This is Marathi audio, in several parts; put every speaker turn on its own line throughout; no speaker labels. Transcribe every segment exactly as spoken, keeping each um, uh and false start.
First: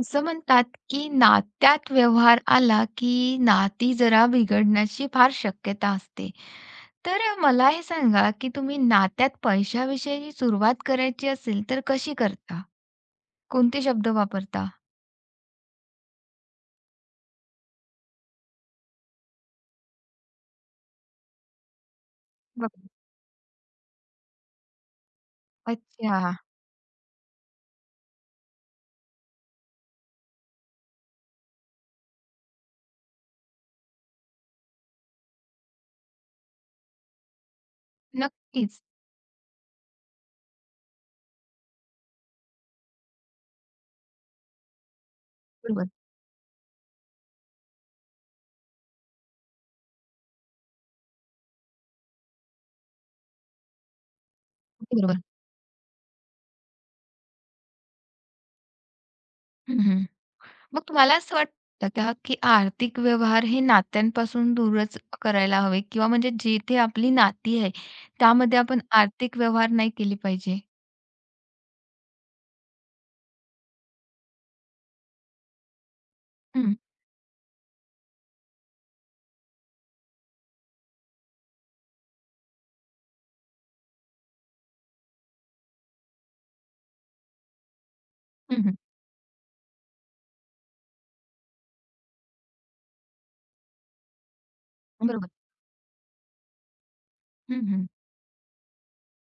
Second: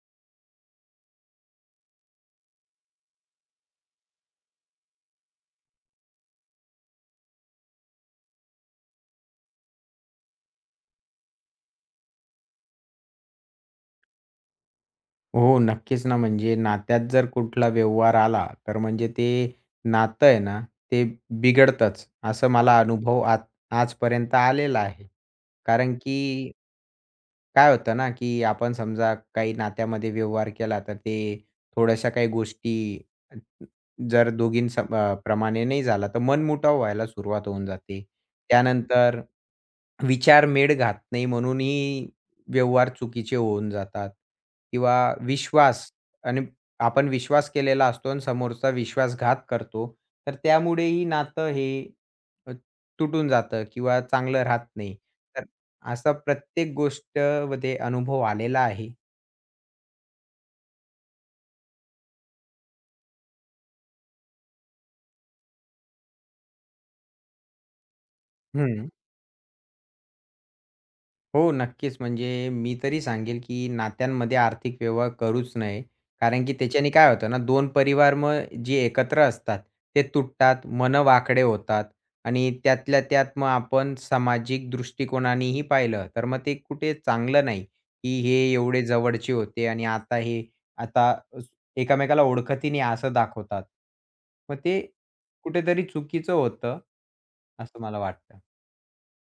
असं म्हणतात की नात्यात व्यवहार आला की नाती जरा बिघडण्याची फार शक्यता असते. तर अ, मला हे सांगा की तुम्ही नात्यात पैशाविषयी सुरुवात करायची असेल तर कशी करता? कोणते शब्द वापरता?
हो, नक्कीच ना. म्हणजे नात्यात जर कुठला व्यवहार आला, तर म्हणजे ते नातं आहे ना, ते बिघडतंच, असं मला
बघा.
अनुभव आज आजपर्यंत आलेला आहे. कारण की
अच्छा.
काय होतं ना, की आपण समजा काही नात्यामध्ये व्यवहार केला, तर ते थोड्याशा काही गोष्टी जर दोघीं प्रमाणे नाही झाला, तर मनमुटाव व्हायला सुरुवात होऊन जाते.
नक्कीच.
त्यानंतर विचार मेळ घात नाही म्हणूनही व्यवहार चुकीचे होऊन जातात किंवा
बरोबर,
विश्वास आणि आपण विश्वास केलेला असतो आणि समोरचा विश्वासघात करतो. तर त्यामुळेही नातं हे अ, तुटून जातं किंवा चांगलं राहत नाही.
बरोबर.
तर असा प्रत्येक गोष्टमध्ये अनुभव आलेला आहे.
हं, हं. मग तुम्हाला असं वाटतं का की आर्थिक व्यवहार हे नात्यांपासून दूरच करायला हवे किंवा म्हणजे जिथे आपली नाती आहे त्यामध्ये आपण
हं.
आर्थिक व्यवहार नाही केली पाहिजे?
हो, नक्कीच. म्हणजे मी तरी सांगेल, की नात्यांमध्ये आर्थिक व्यवहार करूच नये. कारण की
हं,
त्याच्याने काय होतं ना, दोन परिवार मग जे एकत्र असतात, ते तुटतात, मनं वाकडे होतात आणि त्यातल्या त्यात मग आपण सामाजिक दृष्टिकोनानेही पाहिलं, तर मग ते कुठे चांगलं नाही, की हे
हं.
एवढे जवळचे होते आणि आता हे आता स- एकामेकाला ओळखतही असं दाखवतात. मग ते
बरोबर.
कुठेतरी चुकीचं होतं,
हं,
असं
हं.
मला वाटतं.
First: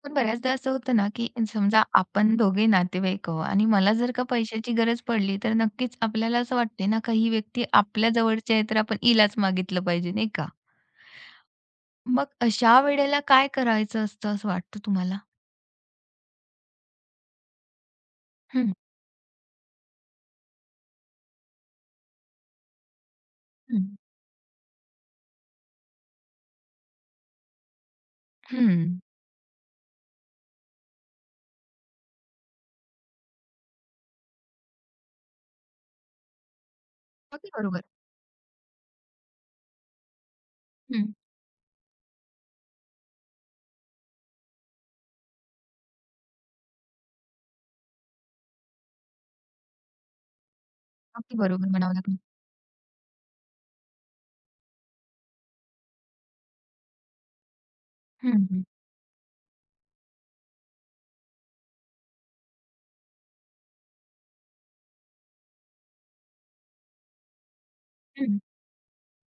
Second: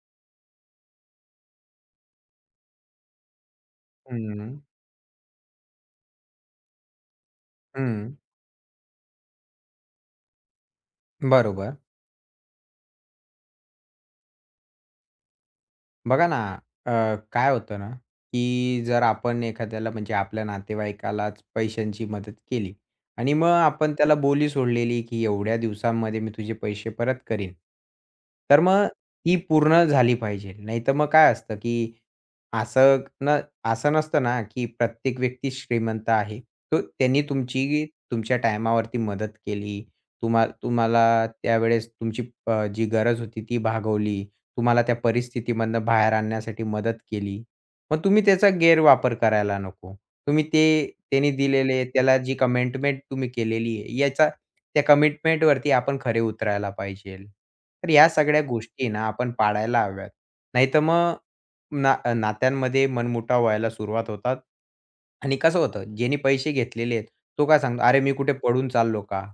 पण बऱ्याचदा असं होतं ना, की समजा आपण दोघे नातेवाईक आहोत आणि मला जर का
हं,
पैशाची गरज पडली, तर नक्कीच आपल्याला असं वाटते ना, का ही व्यक्ती
हं.
आपल्या जवळची आहे, तर आपण हिलाच मागितलं पाहिजे, नाही का?
बरोबर.
मग अशा वेळेला काय करायचं असतं असं वाटतं तुम्हाला?
बघा ना, अ, काय होतं ना,
हं,
की जर आपण एखाद्याला म्हणजे आपल्या नातेवाईकालाच पैशांची मदत केली आणि मग
हं,
आपण त्याला बोली सोडलेली, की एवढ्या दिवसांमध्ये मी तुझे पैसे परत करीन. तर
हं.
मग ती पूर्ण झाली पाहिजे. नाहीतर मग काय असतं, की असं न असं नसतं ना, की प्रत्येक व्यक्ती श्रीमंत आहे. तो त्यांनी
अगदी बरोबर.
तुमची तुमच्या टायमावरती मदत केली. तुम्हा तुम्हाला
हं.
त्यावेळेस तुमची अ, जी गरज होती ती भागवली. तुम्हाला त्या परिस्थितीमधनं बाहेर आणण्यासाठी मदत केली. मग तुम्ही त्याचा गैरवापर करायला नको. तुम्ही ते त्याने
अगदी बरोबर
दिलेले
म्हणावं
त्याला
लागेल.
जी कमिटमेंट तुम्ही केलेली आहे, याचा त्या कमिटमेंटवरती आपण खरे उतरायला पाहिजेल. तर ह्या
हं,
सगळ्या
हं,
गोष्टी ना आपण पाळायला हव्यात. नाहीतर मग ना नात्यांमध्ये मनमुटाव व्हायला सुरुवात होतात. आणि कसं होतं, ज्याने पैसे घेतलेले आहेत, तो काय सांगतो, "अरे, मी कुठे
हं.
पळून चाललो का?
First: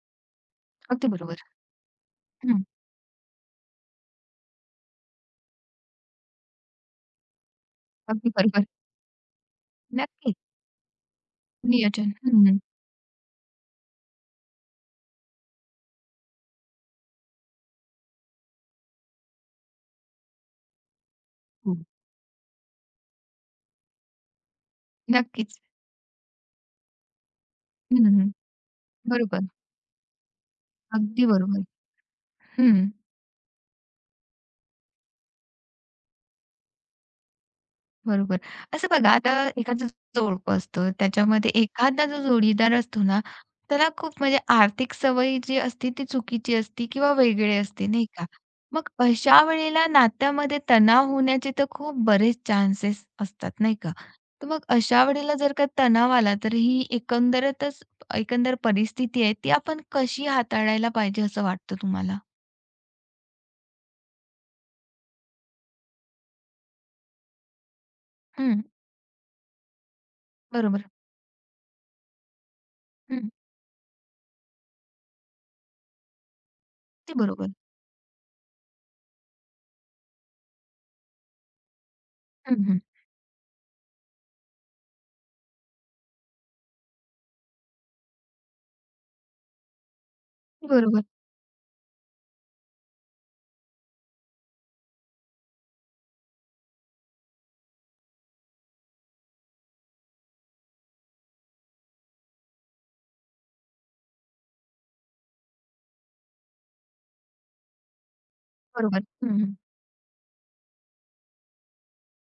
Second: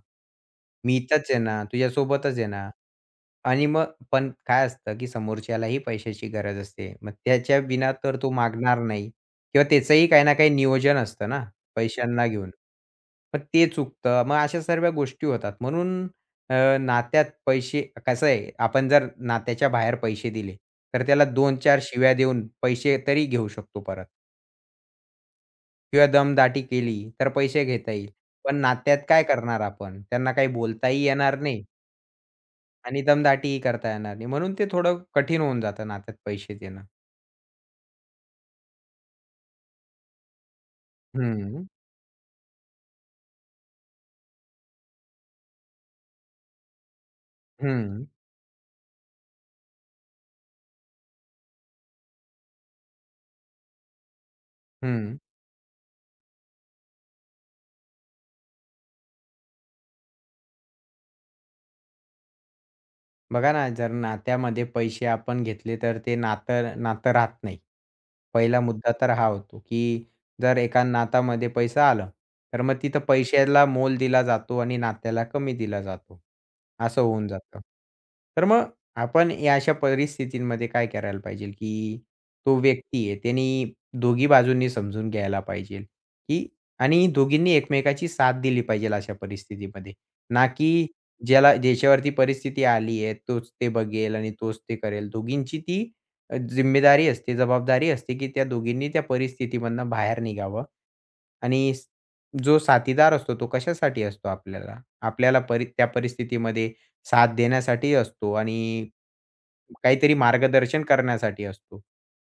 मी
अगदी
इथंच आहे
बरोबर.
ना, तुझ्यासोबतच आहे
हं.
ना." आणि मग पण काय असतं, की समोरच्यालाही पैशाची गरज असते. मग त्याच्या बिना तर तो
अगदी बरोबर.
मागणार नाही किंवा त्याचंही काही ना
नक्कीच.
काही नियोजन असतं ना,
नियोजन.
पैशांना
हं,
घेऊन.
हं.
पण ते चुकतं. मग अशा सर्व गोष्टी होतात. म्हणून अ, नात्यात पैसे कसं आहे, आपण जर नात्याच्या बाहेर पैसे दिले, तर त्याला दोन-चार शिव्या देऊन पैसे तरी घेऊ शकतो परत
नक्कीच.
किंवा दमदाटी केली, तर पैसे घेता
हं,
येईल.
हं.
पण नात्यात काय
बरोबर.
करणार आपण? त्यांना काही बोलताही
अगदी
येणार नाही.
बरोबर. हं.
आणि दमदाटीही करता येणार नाही. म्हणून ते थोडं कठीण होऊन जातं नात्यात पैसे देणं.
बरोबर. असं बघा आता एखादं जोडपं असतं, त्याच्यामध्ये
हं,
एखादा जो जोडीदार असतो ना, त्याला खूप म्हणजे आर्थिक सवयी जी असते ती चुकीची असते किंवा वेगळी असते,
हं,
नाही का? मग अशा वेळेला नात्यामध्ये तणाव होण्याचे तर खूप बरेच चान्सेस असतात, नाही का? तर मग अशा
हं.
वेळेला जर का तणाव आला, तर ही एकंदरीतच एकंदर परिस्थिती आहे, ती आपण कशी हाताळायला पाहिजे असं वाटतं तुम्हाला?
बघा ना, जर नात्यामध्ये पैसे आपण घेतले तर ते नातं नातं राहत नाही. पहिला
हं,
मुद्दा तर हा होतो, की जर एका
बरोबर.
नातामध्ये पैसं आला तर मग तिथं
हं,
पैशाला मोल दिला जातो आणि नात्याला कमी दिला जातो. असं
ते
होऊन
बरोबर.
जातं. तर मग आपण या अशा परिस्थितींमध्ये काय करायला पाहिजे, की तो
हं, हं.
व्यक्ती आहे त्यानी दोघी बाजूंनी समजून घ्यायला पाहिजे, की आणि दोघींनी एकमेकाची साथ दिली पाहिजे अशा परिस्थितीमध्ये. ना की
बरोबर,
ज्याला ज्याच्यावरती परिस्थिती आली आहे, तोच ते बघेल आणि तोच ते करेल. दोघींची ती अ, जिम्मेदारी असते, जबाबदारी असते, की त्या दोघींनी त्या परिस्थितीमधनं बाहेर निघावं आणि स जो साथीदार असतो, तो कशासाठी असतो आपल्याला? आपल्याला परि त्या परिस्थितीमध्ये साथ देण्यासाठी असतो आणि
बरोबर. हं, हं.
काहीतरी मार्गदर्शन करण्यासाठी असतो.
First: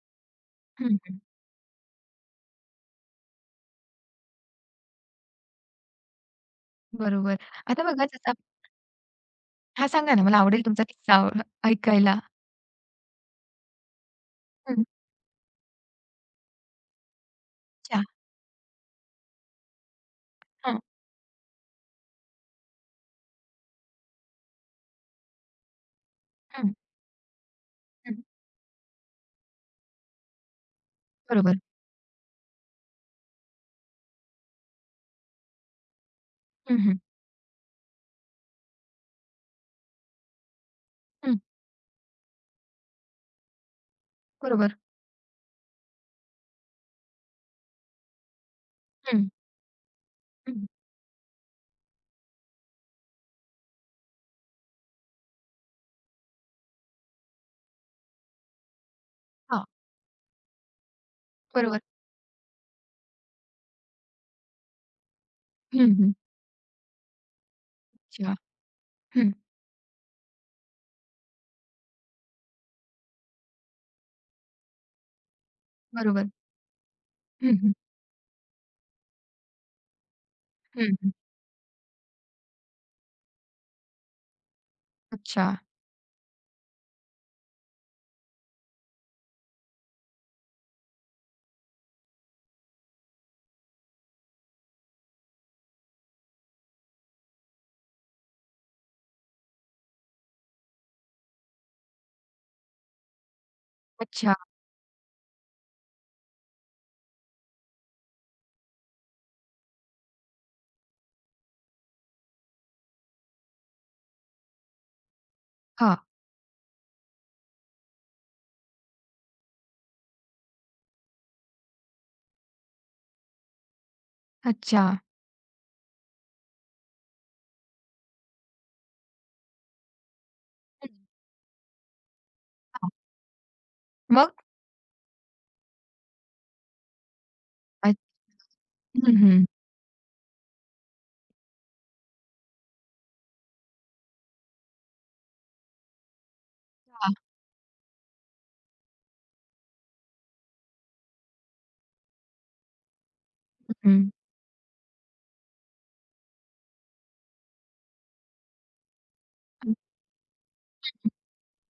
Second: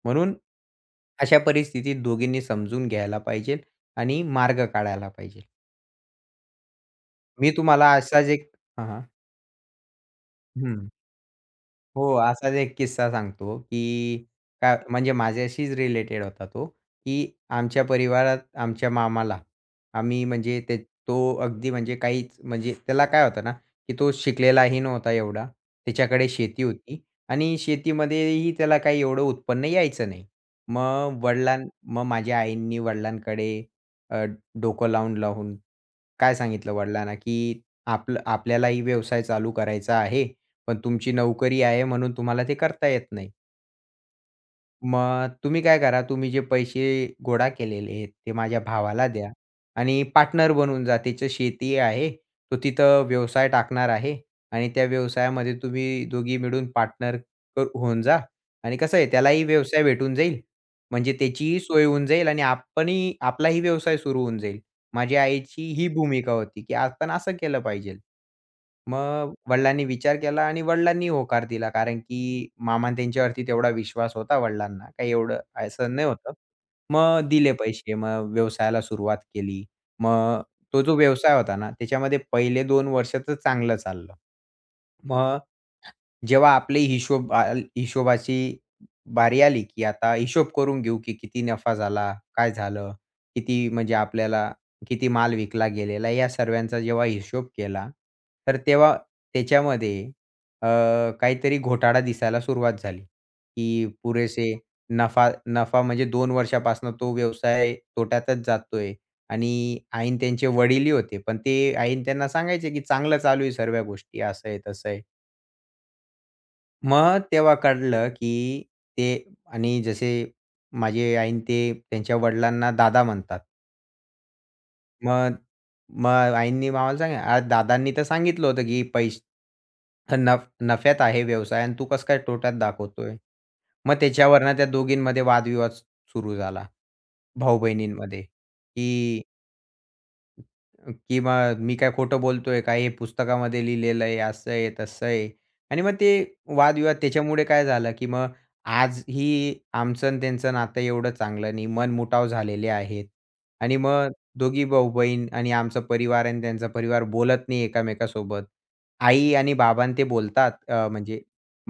म्हणून
हं,
अशा परिस्थितीत दोघींनी समजून घ्यायला पाहिजे आणि मार्ग काढायला पाहिजे.
बरोबर.
मी
आता
तुम्हाला
बघा
असाच
जसा
एक हां, हां.
हां, सांगा ना मला आवडेल तुमचा
हं.
किस्सा आव-
हो,
ऐकायला.
असाच एक किस्सा सांगतो, की का
हं.
म्हणजे माझ्याशीच रिलेटेड होता तो, की आमच्या
अच्छा.
परिवारात आमच्या मामाला आम्ही म्हणजे ते
हां,
तो अगदी म्हणजे काहीच म्हणजे त्याला काय होतं ना, की तो शिकलेलाही नव्हता एवढा. त्याच्याकडे शेती
हं,
होती आणि
हं.
शेतीमध्येही त्याला काही एवढं उत्पन्न यायचं नाही. मग वडिलां
बरोबर.
मग माझ्या आईंनी वडिलांकडे अ, डोकं लावून-लावून काय सांगितलं
हं, हं,
वडिलांना, की आपलं आपल्यालाही व्यवसाय चालू करायचा आहे, पण तुमची
हं.
नोकरी आहे म्हणून तुम्हाला ते करता येत नाही.
बरोबर.
मग तुम्ही काय करा, तुम्ही जे पैसे गोळा केलेले आहेत, ते माझ्या भावाला
हं,
द्या आणि पार्टनर
हं.
बनून जा. त्याचं शेती आहे, तो तिथं व्यवसाय टाकणार आहे आणि त्या व्यवसायामध्ये तुम्ही दोघी मिळून पार्टनर होऊन जा आणि कसं आहे त्यालाही
हां,
व्यवसाय भेटून जाईल. म्हणजे त्याचीही
बरोबर.
सोय होऊन जाईल आणि आपणही आपलाही व्यवसाय सुरू होऊन जाईल. माझ्या आईची ही
हं, हं.
भूमिका होती, की आपण असं केलं पाहिजेल.
अच्छा. हं.
मग वडिलांनी विचार केला आणि वडिलांनी होकार दिला. कारण की मामा त्यांच्यावरती तेवढा विश्वास होता वडिलांना. काही एवढं असं नाही
बरोबर.
होतं. मग
हं,
दिले
हं,
पैसे. मग व्यवसायाला सुरुवात केली. मग तो
हं,
जो
हं.
व्यवसाय होता ना, त्याच्यामध्ये पहिले दोन वर्ष तर चांगलं चाललं. मग
अच्छा,
जेव्हा आपली हिशोब आल हिशोबाची बारी आली, की आता हिशोब करून घेऊ, की किती नफा झाला, काय झालं, किती म्हणजे आपल्याला किती माल विकला गेलेला, या सर्वांचा जेव्हा हिशोब केला, तर तेव्हा त्याच्यामध्ये अ, काहीतरी घोटाळा दिसायला सुरुवात झाली, की
अच्छा.
पुरेसे नफा नफा म्हणजे दोन वर्षापासून तो व्यवसाय तोट्यातच जातोय आणि ऐन त्यांचे वडीलही होते. पण ते ऐन त्यांना सांगायचे, की चांगलं चालू आहे सर्व गोष्टी, असं आहे, तसं आहे.
हां,
मग तेव्हा कळलं, की ते आणि जसे माझी आईन ते त्यांच्या वडिलांना दादा म्हणतात.
अच्छा.
मग मग आईंनी आम्हाला सांगितलं, "अरे दादांनी तर सांगितलं होतं, की पैस नफ
हं,
नफ्यात आहे व्यवसाय आणि तू कसं काय तोट्यात
हां.
दाखवतोय?" मग
मग?
त्याच्यावरनं त्या दोघींमध्ये वादविवाद सुरू झाला,
अ
भाऊ-बहिणींमध्ये, की
हं, हं.
की मग मी काय खोटं बोलतोय काय हे पुस्तकामध्ये लिहिलेलं आहे, असं आहे, तसं आहे. आणि मग ते वादविवाद
हां,
त्याच्यामुळे काय झालं, की मग आज ही आमचं आणि त्यांचं नातं एवढं चांगलं नाही, मनमुटाव झालेले आहेत.
हं,
आणि
हं.
मग दोघी भाऊ-बहीण आणि आमचा परिवार आणि त्यांचा परिवार बोलत नाही एकमेकांसोबत. आई आणि बाबा ते बोलतात अ, म्हणजे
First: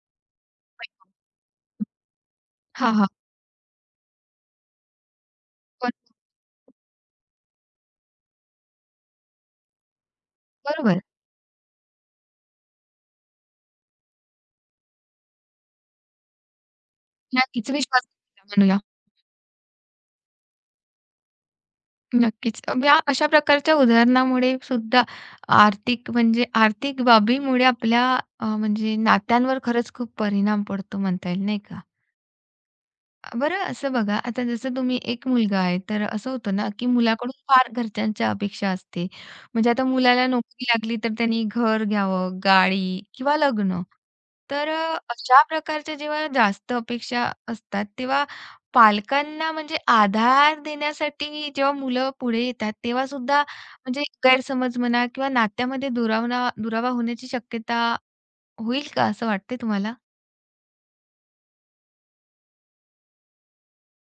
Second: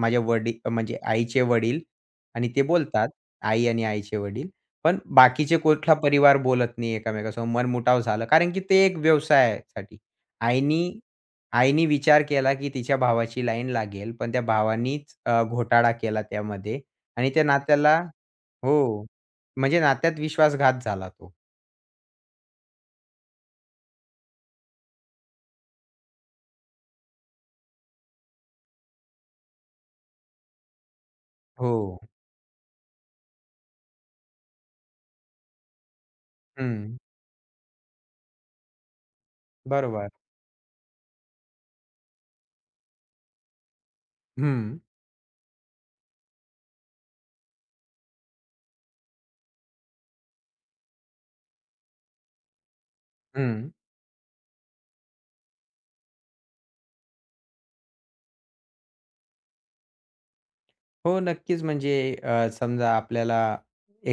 माझ्या वडील म्हणजे आईचे वडील आणि ते
हां,
बोलतात,
हां.
आई आणि आईचे वडील. पण बाकीचे कुठला परिवार बोलत नाही एकमेकांसमोर. मनमुटाव झालं. कारण की ते एक व्यवसायासाठी. आईनी
बरोबर.
आईनी विचार केला की तिच्या भावाची लाईन लागेल. पण त्या भावानीच अ, घोटाळा केला त्यामध्ये आणि त्या
नक्कीच
नात्याला
विश्वास म्हणूया.
हो. म्हणजे नात्यात विश्वासघात झाला तो.
नक्कीच. अ, या अशा प्रकारच्या उदाहरणामुळे सुद्धा आर्थिक म्हणजे आर्थिक बाबीमुळे आपल्या अ, म्हणजे नात्यांवर खरंच खूप परिणाम पडतो म्हणता येईल, नाही
हो.
का? बरं असं बघा, आता जसं तुम्ही एक मुलगा आहे, तर असं होतं ना, की
हं.
मुलाकडून फार घरच्यांच्या अपेक्षा असते. म्हणजे आता
बरोबर.
मुलाला नोकरी लागली, तर त्यांनी घर घ्यावं, गाडी किंवा लग्न. तर
हं.
अ, अशा प्रकारच्या जेव्हा जास्त अपेक्षा असतात, तेव्हा पालकांना म्हणजे आधार देण्यासाठी जेव्हा मुलं पुढे येतात, तेव्हा सुद्धा
हं.
म्हणजे गैरसमज म्हणा किंवा नात्यामध्ये दुरावना दुरावा होण्याची शक्यता होईल का, असं वाटते तुम्हाला?
हो, नक्कीच. म्हणजे अ, समजा आपल्याला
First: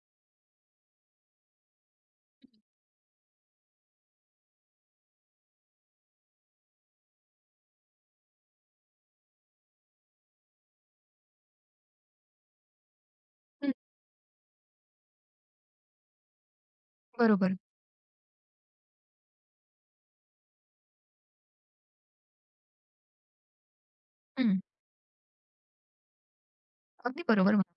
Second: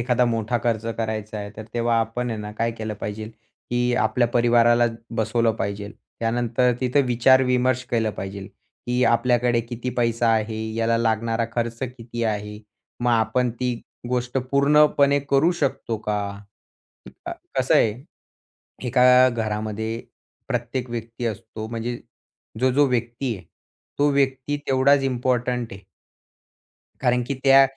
एखादा मोठा खर्च करायचा आहे, तर तेव्हा आपण आहे ना, काय केलं पाहिजे, की आपल्या परिवाराला बसवलं पाहिजे. त्यानंतर तिथं विचार-विमर्श केलं पाहिजे, की आपल्याकडे किती पैसा आहे, याला लागणारा खर्च किती आहे, मग आपण
हं,
ती गोष्ट पूर्णपणे करू शकतो का? अ,
बरोबर.
कसं आहे, एका घरामध्ये प्रत्येक व्यक्ती असतो, म्हणजे जो, जो व्यक्ती आहे, तो व्यक्ती
हं,
तेवढाच इम्पोर्टंट आहे. कारण
अगदी
की
बरोबर
त्या
म्हणा.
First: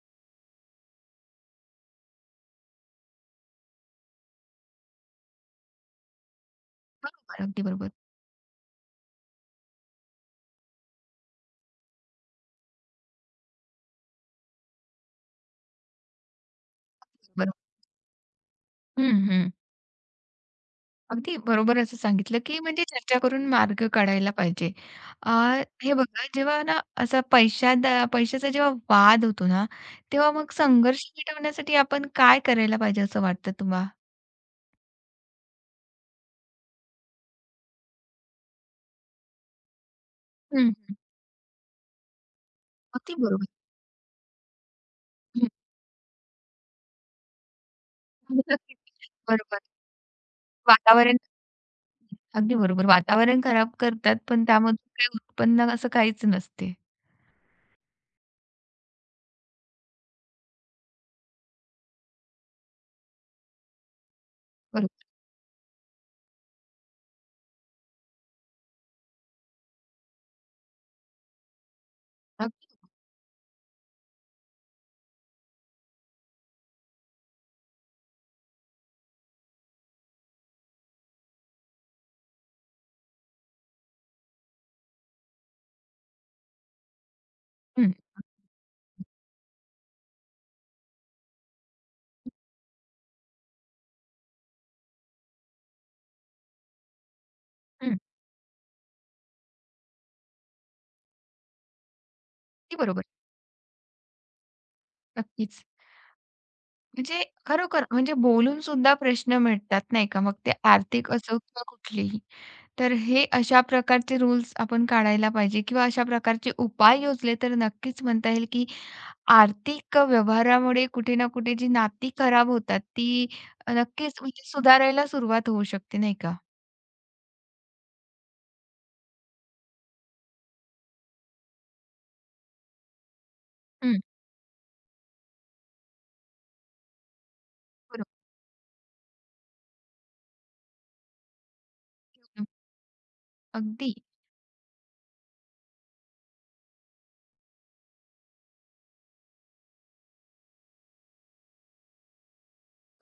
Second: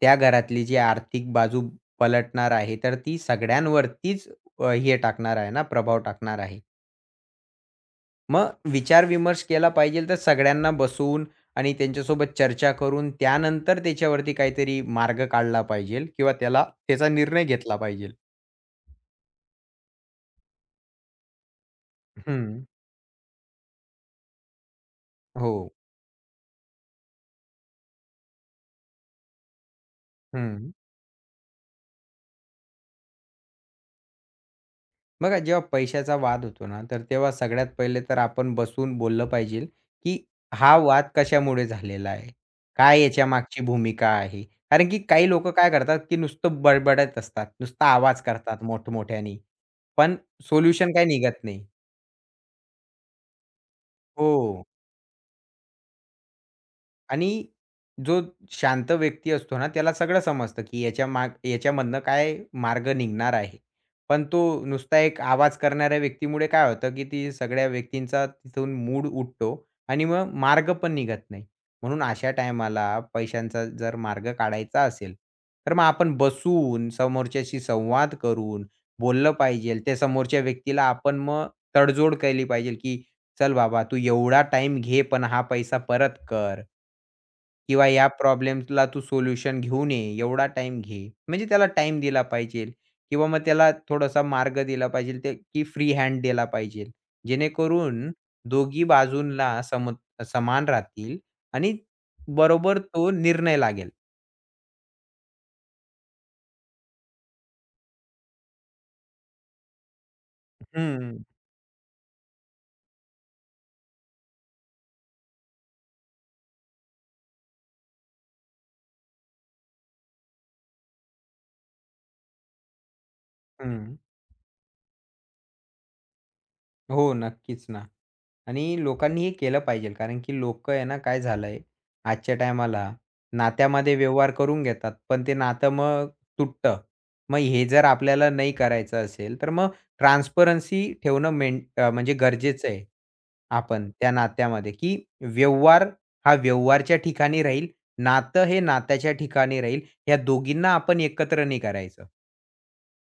त्या घरातली जी आर्थिक बाजू पलटणार आहे, तर ती सगळ्यांवरतीच अ, हे टाकणार आहे ना, प्रभाव टाकणार आहे.
बरोबर, अगदी बरोबर.
मग विचार-विमर्श केला पाहिजे तर सगळ्यांना बसवून आणि त्यांच्यासोबत चर्चा करून त्यानंतर त्याच्यावरती काहीतरी मार्ग काढला पाहिजे किंवा त्याला त्याचा निर्णय
बरो
घेतला पाहिजे.
हं, हं. अगदी बरोबर असं सांगितलं, की
हं.
म्हणजे चर्चा करून मार्ग काढायला पाहिजे. अ,
हो.
हे बघा जेव्हा ना असा पैशा दा पैशाचा जेव्हा वाद होतो ना, तेव्हा मग
हं.
संघर्ष मिटवण्यासाठी आपण काय करायला पाहिजे असं वाटतं तुम्हा?
बघा, जेव्हा पैशाचा वाद होतो ना, तर तेव्हा सगळ्यात पहिले तर आपण बसून बोललं पाहिजे, की
हं,
हा
हं.
वाद कशामुळे झालेला आहे? काय
अगदी
याच्या
बरोबर.
मागची भूमिका आहे? कारण की काही
हं.
लोकं काय करतात, की नुसतं बडबडत असतात, नुसता आवाज करतात मोठमोठ्याने,
बरोबर.
पण सोल्युशन काही
वातावरण
निघत नाही.
अगदी बरोबर. वातावरण खराब करतात, पण
हो.
त्यामधून काही उत्पन्न असं काहीच नसते.
आणि जो शांत व्यक्ती असतो ना, त्याला सगळं समजतं, की याच्या माग याच्यामधनं काय मार्ग निघणार आहे. पण तो नुसता
बरोबर.
एक आवाज करणाऱ्या व्यक्तीमुळे काय होतं, की ती सगळ्या व्यक्तींचा तिथून मूड उठतो आणि मग मार्ग पण निघत नाही. म्हणून अशा
अगदी
टायमाला पैशांचा जर मार्ग काढायचा असेल, तर मग आपण बसून समोरच्याशी संवाद करून बोललं पाहिजेल. त्या समोरच्या व्यक्तीला आपण मग तडजोड केली पाहिजेल, की "चल बाबा, तू एवढा टाईम घे, पण हा पैसा परत कर." किंवा
हं,
या प्रॉब्लेम्सला तू सोल्युशन घेऊन ये, एवढा टाईम घे. म्हणजे त्याला टाईम दिला पाहिजे किंवा मग त्याला थोडासा मार्ग दिला पाहिजे ते की फ्री हँड दिला पाहिजे.
हं.
जेणेकरून दोघी बाजूंना सम समान राहतील आणि
अगदी
बरोबर
बरोबर.
तो निर्णय लागेल.
नक्कीच. म्हणजे खरोखर म्हणजे बोलून सुद्धा प्रश्न मिटतात नाही का? मग ते आर्थिक
हं,
असो किंवा कुठलेही. तर हे अशा प्रकारचे रूल्स आपण काढायला पाहिजे किंवा अशा प्रकारचे उपाय योजले तर नक्कीच म्हणता येईल, की आर्थिक व्यवहारामुळे कुठे ना कुठे जी नाती खराब होतात ती
हं.
नक्कीच म्हणजे सुधारायला सुरुवात होऊ शकते नाही का?
हो, नक्कीच ना. आणि लोकांनी हे केलं पाहिजे. कारण की लोकं आहे ना, काय झालंय आजच्या टायमाला नात्यामध्ये
हं.
व्यवहार करून घेतात, पण ते नातं मग तुटतं. मग हे जर
बरोबर.
आपल्याला नाही करायचं असेल, तर मग ट्रान्सपरन्सी ठेवणं मेन अ, म्हणजे गरजेचं आहे. आपण
अगदी,
त्या नात्यामध्ये, की व्यवहार हा व्यवहारच्या ठिकाणी राहील, नातं हे नात्याच्या ठिकाणी राहील. या दोघींना आपण एकत्र नाही करायचं.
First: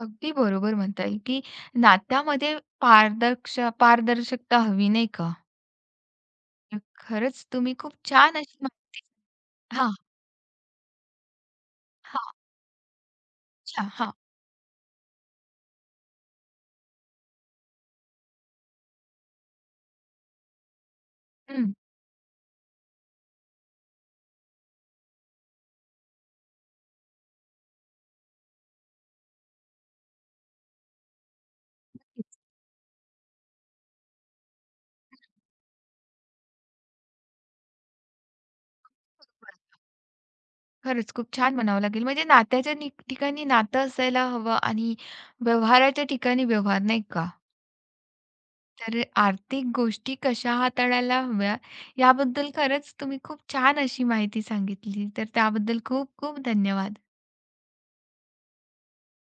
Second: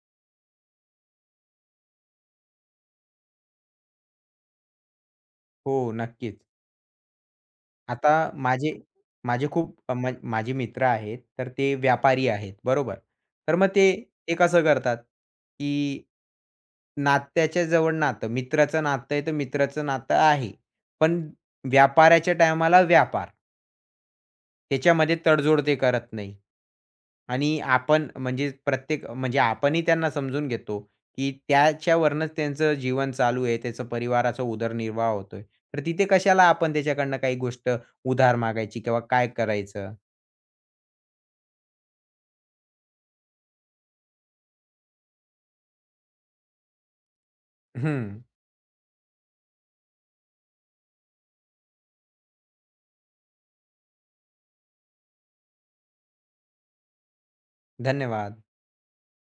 अगदी बरोबर म्हणता येईल, की नात्यामध्ये पारदर्श पारदर्शकता हवी नाही का?
हो, नक्कीच.
खरंच तुम्ही खूप
आता
छान अशी
माझे
माहिती
माझे खूप
हां.
अ, म माझे मित्र आहेत, तर ते व्यापारी
हां,
आहेत, बरोबर. तर मग
अच्छा.
ते
हां.
ते कसं करतात, की नात्याच्या जवळ नातं, मित्राचं नातं आहे, तर मित्राचं नातं आहे. पण
हं.
व्यापाराच्या टायमाला व्यापार. त्याच्यामध्ये तडजोड ते करत नाही. आणि आपण म्हणजे प्रत्येक म्हणजे आपणही त्यांना समजून घेतो, की त्याच्यावरूनच
नक्कीच.
त्यांचं जीवन चालू आहे, त्याचा परिवाराचा उदरनिर्वाह होतोय. तर तिथे कशाला आपण त्याच्याकडनं काही गोष्ट उधार मागायची किंवा काय करायचं?
खरंच खूप छान म्हणावं लागेल. म्हणजे नात्याच्या नि ठिकाणी नातं असायला हवं आणि व्यवहाराच्या ठिकाणी व्यवहार, नाही का?
हं.
तर आर्थिक गोष्टी कशा हाताळायला हव्या, याबद्दल खरंच तुम्ही खूप छान अशी माहिती सांगितली. तर त्याबद्दल खूप खूप धन्यवाद.
धन्यवाद.